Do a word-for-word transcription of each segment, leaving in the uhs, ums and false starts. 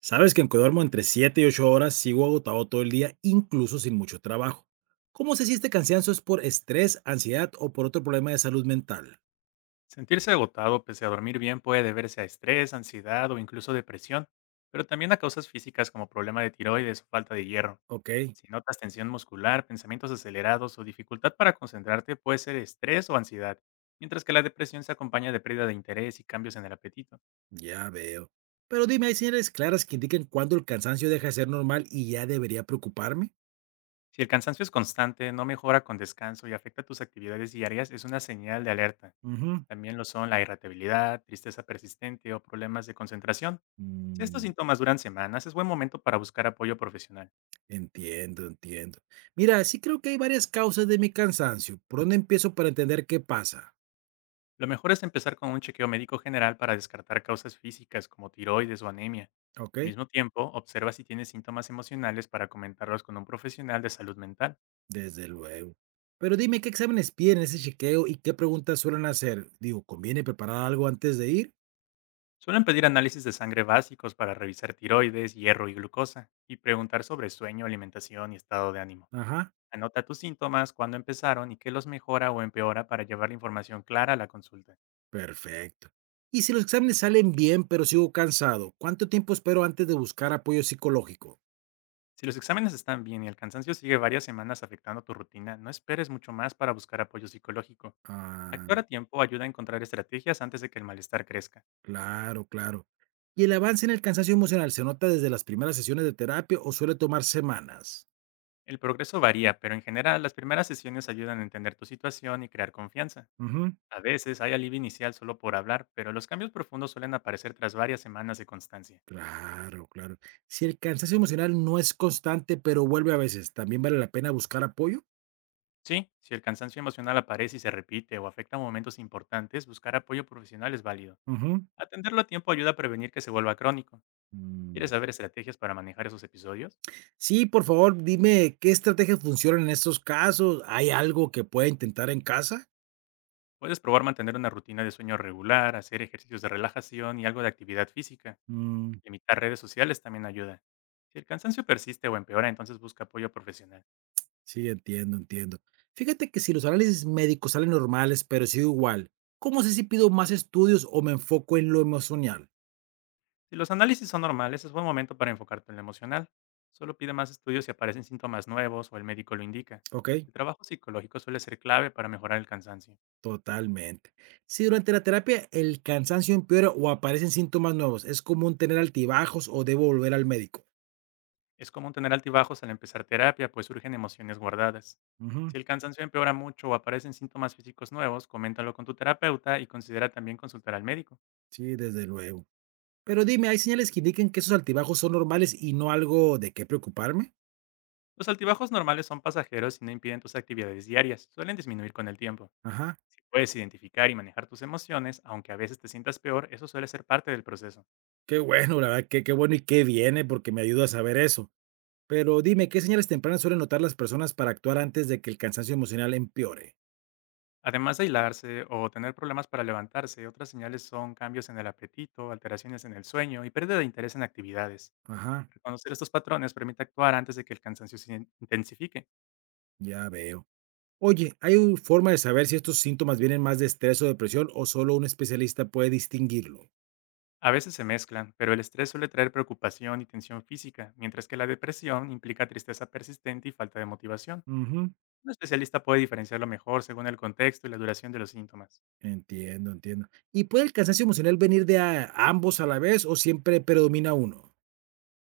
Sabes que aunque duermo entre siete y ocho horas, sigo agotado todo el día, incluso sin mucho trabajo. ¿Cómo sé si este cansancio es por estrés, ansiedad o por otro problema de salud mental? Sentirse agotado pese a dormir bien puede deberse a estrés, ansiedad o incluso depresión, pero también a causas físicas como problema de tiroides o falta de hierro. Ok, Si notas tensión muscular, pensamientos acelerados o dificultad para concentrarte, puede ser estrés o ansiedad, mientras que la depresión se acompaña de pérdida de interés y cambios en el apetito. ya veo. Pero dime, ¿hay señales claras que indiquen cuándo el cansancio deja de ser normal y ya debería preocuparme? Si el cansancio es constante, no mejora con descanso y afecta tus actividades diarias, es una señal de alerta. Ujú. También lo son la irritabilidad, tristeza persistente o problemas de concentración. Si estos Mm, síntomas duran semanas, es buen momento para buscar apoyo profesional. entiendo, entiendo. Mira, sí creo que hay varias causas de mi cansancio. ¿Por dónde empiezo para entender qué pasa? Lo mejor es empezar con un chequeo médico general para descartar causas físicas como tiroides o anemia. Ok. Al mismo tiempo, observa si tienes síntomas emocionales para comentarlos con un profesional de salud mental. Desde luego. Pero dime, ¿qué exámenes piden en ese chequeo y qué preguntas suelen hacer? Digo, ¿conviene preparar algo antes de ir? Suelen pedir análisis de sangre básicos para revisar tiroides, hierro y glucosa, y preguntar sobre sueño, alimentación y estado de ánimo. Ajá, Anota tus síntomas, cuándo empezaron y qué los mejora o empeora para llevar la información clara a la consulta. perfecto. Y si los exámenes salen bien, pero sigo cansado, ¿cuánto tiempo espero antes de buscar apoyo psicológico? Si los exámenes están bien y el cansancio sigue varias semanas afectando tu rutina, no esperes mucho más para buscar apoyo psicológico. Ah, Actuar a tiempo ayuda a encontrar estrategias antes de que el malestar crezca. claro, claro. ¿Y el avance en el cansancio emocional se nota desde las primeras sesiones de terapia o suele tomar semanas? El progreso varía, pero en general las primeras sesiones ayudan a entender tu situación y crear confianza. Ujú. A veces hay alivio inicial solo por hablar, pero los cambios profundos suelen aparecer tras varias semanas de constancia. Claro, claro. Si el cansancio emocional no es constante, pero vuelve a veces, ¿también vale la pena buscar apoyo? Sí, si el cansancio emocional aparece y se repite o afecta momentos importantes, buscar apoyo profesional es válido. Ujú. Atenderlo a tiempo ayuda a prevenir que se vuelva crónico. Mm, ¿Quieres saber estrategias para manejar esos episodios? Sí, por favor, dime, ¿qué estrategias funcionan en estos casos? ¿Hay algo que pueda intentar en casa? Puedes probar mantener una rutina de sueño regular, hacer ejercicios de relajación y algo de actividad física. Mm, Limitar redes sociales también ayuda. Si el cansancio persiste o empeora, entonces busca apoyo profesional. sí, entiendo, entiendo. Fíjate que si los análisis médicos salen normales, pero sigo igual, ¿cómo sé si pido más estudios o me enfoco en lo emocional? Si los análisis son normales, es buen momento para enfocarte en lo emocional. Solo pide más estudios si aparecen síntomas nuevos o el médico lo indica. ¿Ok? El trabajo psicológico suele ser clave para mejorar el cansancio. Totalmente. Si durante la terapia el cansancio empeora o aparecen síntomas nuevos, ¿es común tener altibajos o debo volver al médico? Es común tener altibajos al empezar terapia, pues surgen emociones guardadas. Ujú. Si el cansancio empeora mucho o aparecen síntomas físicos nuevos, coméntalo con tu terapeuta y considera también consultar al médico. Sí, desde luego. Pero dime, ¿hay señales que indiquen que esos altibajos son normales y no algo de qué preocuparme? Los altibajos normales son pasajeros y no impiden tus actividades diarias, suelen disminuir con el tiempo. Ajá. Si puedes identificar y manejar tus emociones, aunque a veces te sientas peor, eso suele ser parte del proceso. Qué bueno, la verdad, qué, qué bueno y qué viene, porque me ayuda a saber eso. Pero dime, ¿qué señales tempranas suelen notar las personas para actuar antes de que el cansancio emocional empeore? Además de aislarse o tener problemas para levantarse, otras señales son cambios en el apetito, alteraciones en el sueño y pérdida de interés en actividades. Ajá, Reconocer estos patrones permite actuar antes de que el cansancio se in- intensifique. ya veo. Oye, ¿hay u- forma de saber si estos síntomas vienen más de estrés o depresión o solo un especialista puede distinguirlo? A veces se mezclan, pero el estrés suele traer preocupación y tensión física, mientras que la depresión implica tristeza persistente y falta de motivación. Ujú. Un especialista puede diferenciarlo mejor según el contexto y la duración de los síntomas. Entiendo, entiendo. ¿Y puede el cansancio emocional venir de a- ambos a la vez o siempre predomina uno?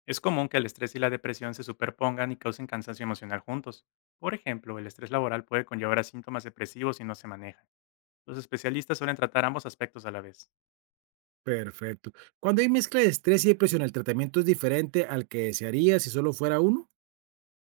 Es común que el estrés y la depresión se superpongan y causen cansancio emocional juntos. Por ejemplo, el estrés laboral puede conllevar a síntomas depresivos si no se maneja. Los especialistas suelen tratar ambos aspectos a la vez. Perfecto. Cuando hay mezcla de estrés y depresión, ¿el tratamiento es diferente al que se haría si solo fuera uno?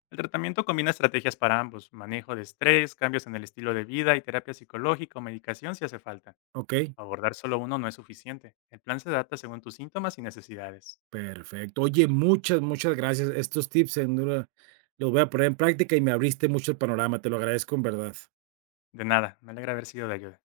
El tratamiento combina estrategias para ambos, manejo de estrés, cambios en el estilo de vida y terapia psicológica o medicación si hace falta. Ok. Abordar solo uno no es suficiente. El plan se adapta según tus síntomas y necesidades. Perfecto. Oye, muchas, muchas gracias. Estos tips, sin duda, los voy a poner en práctica y me abriste mucho el panorama. Te lo agradezco en verdad. De nada, me alegra haber sido de ayuda.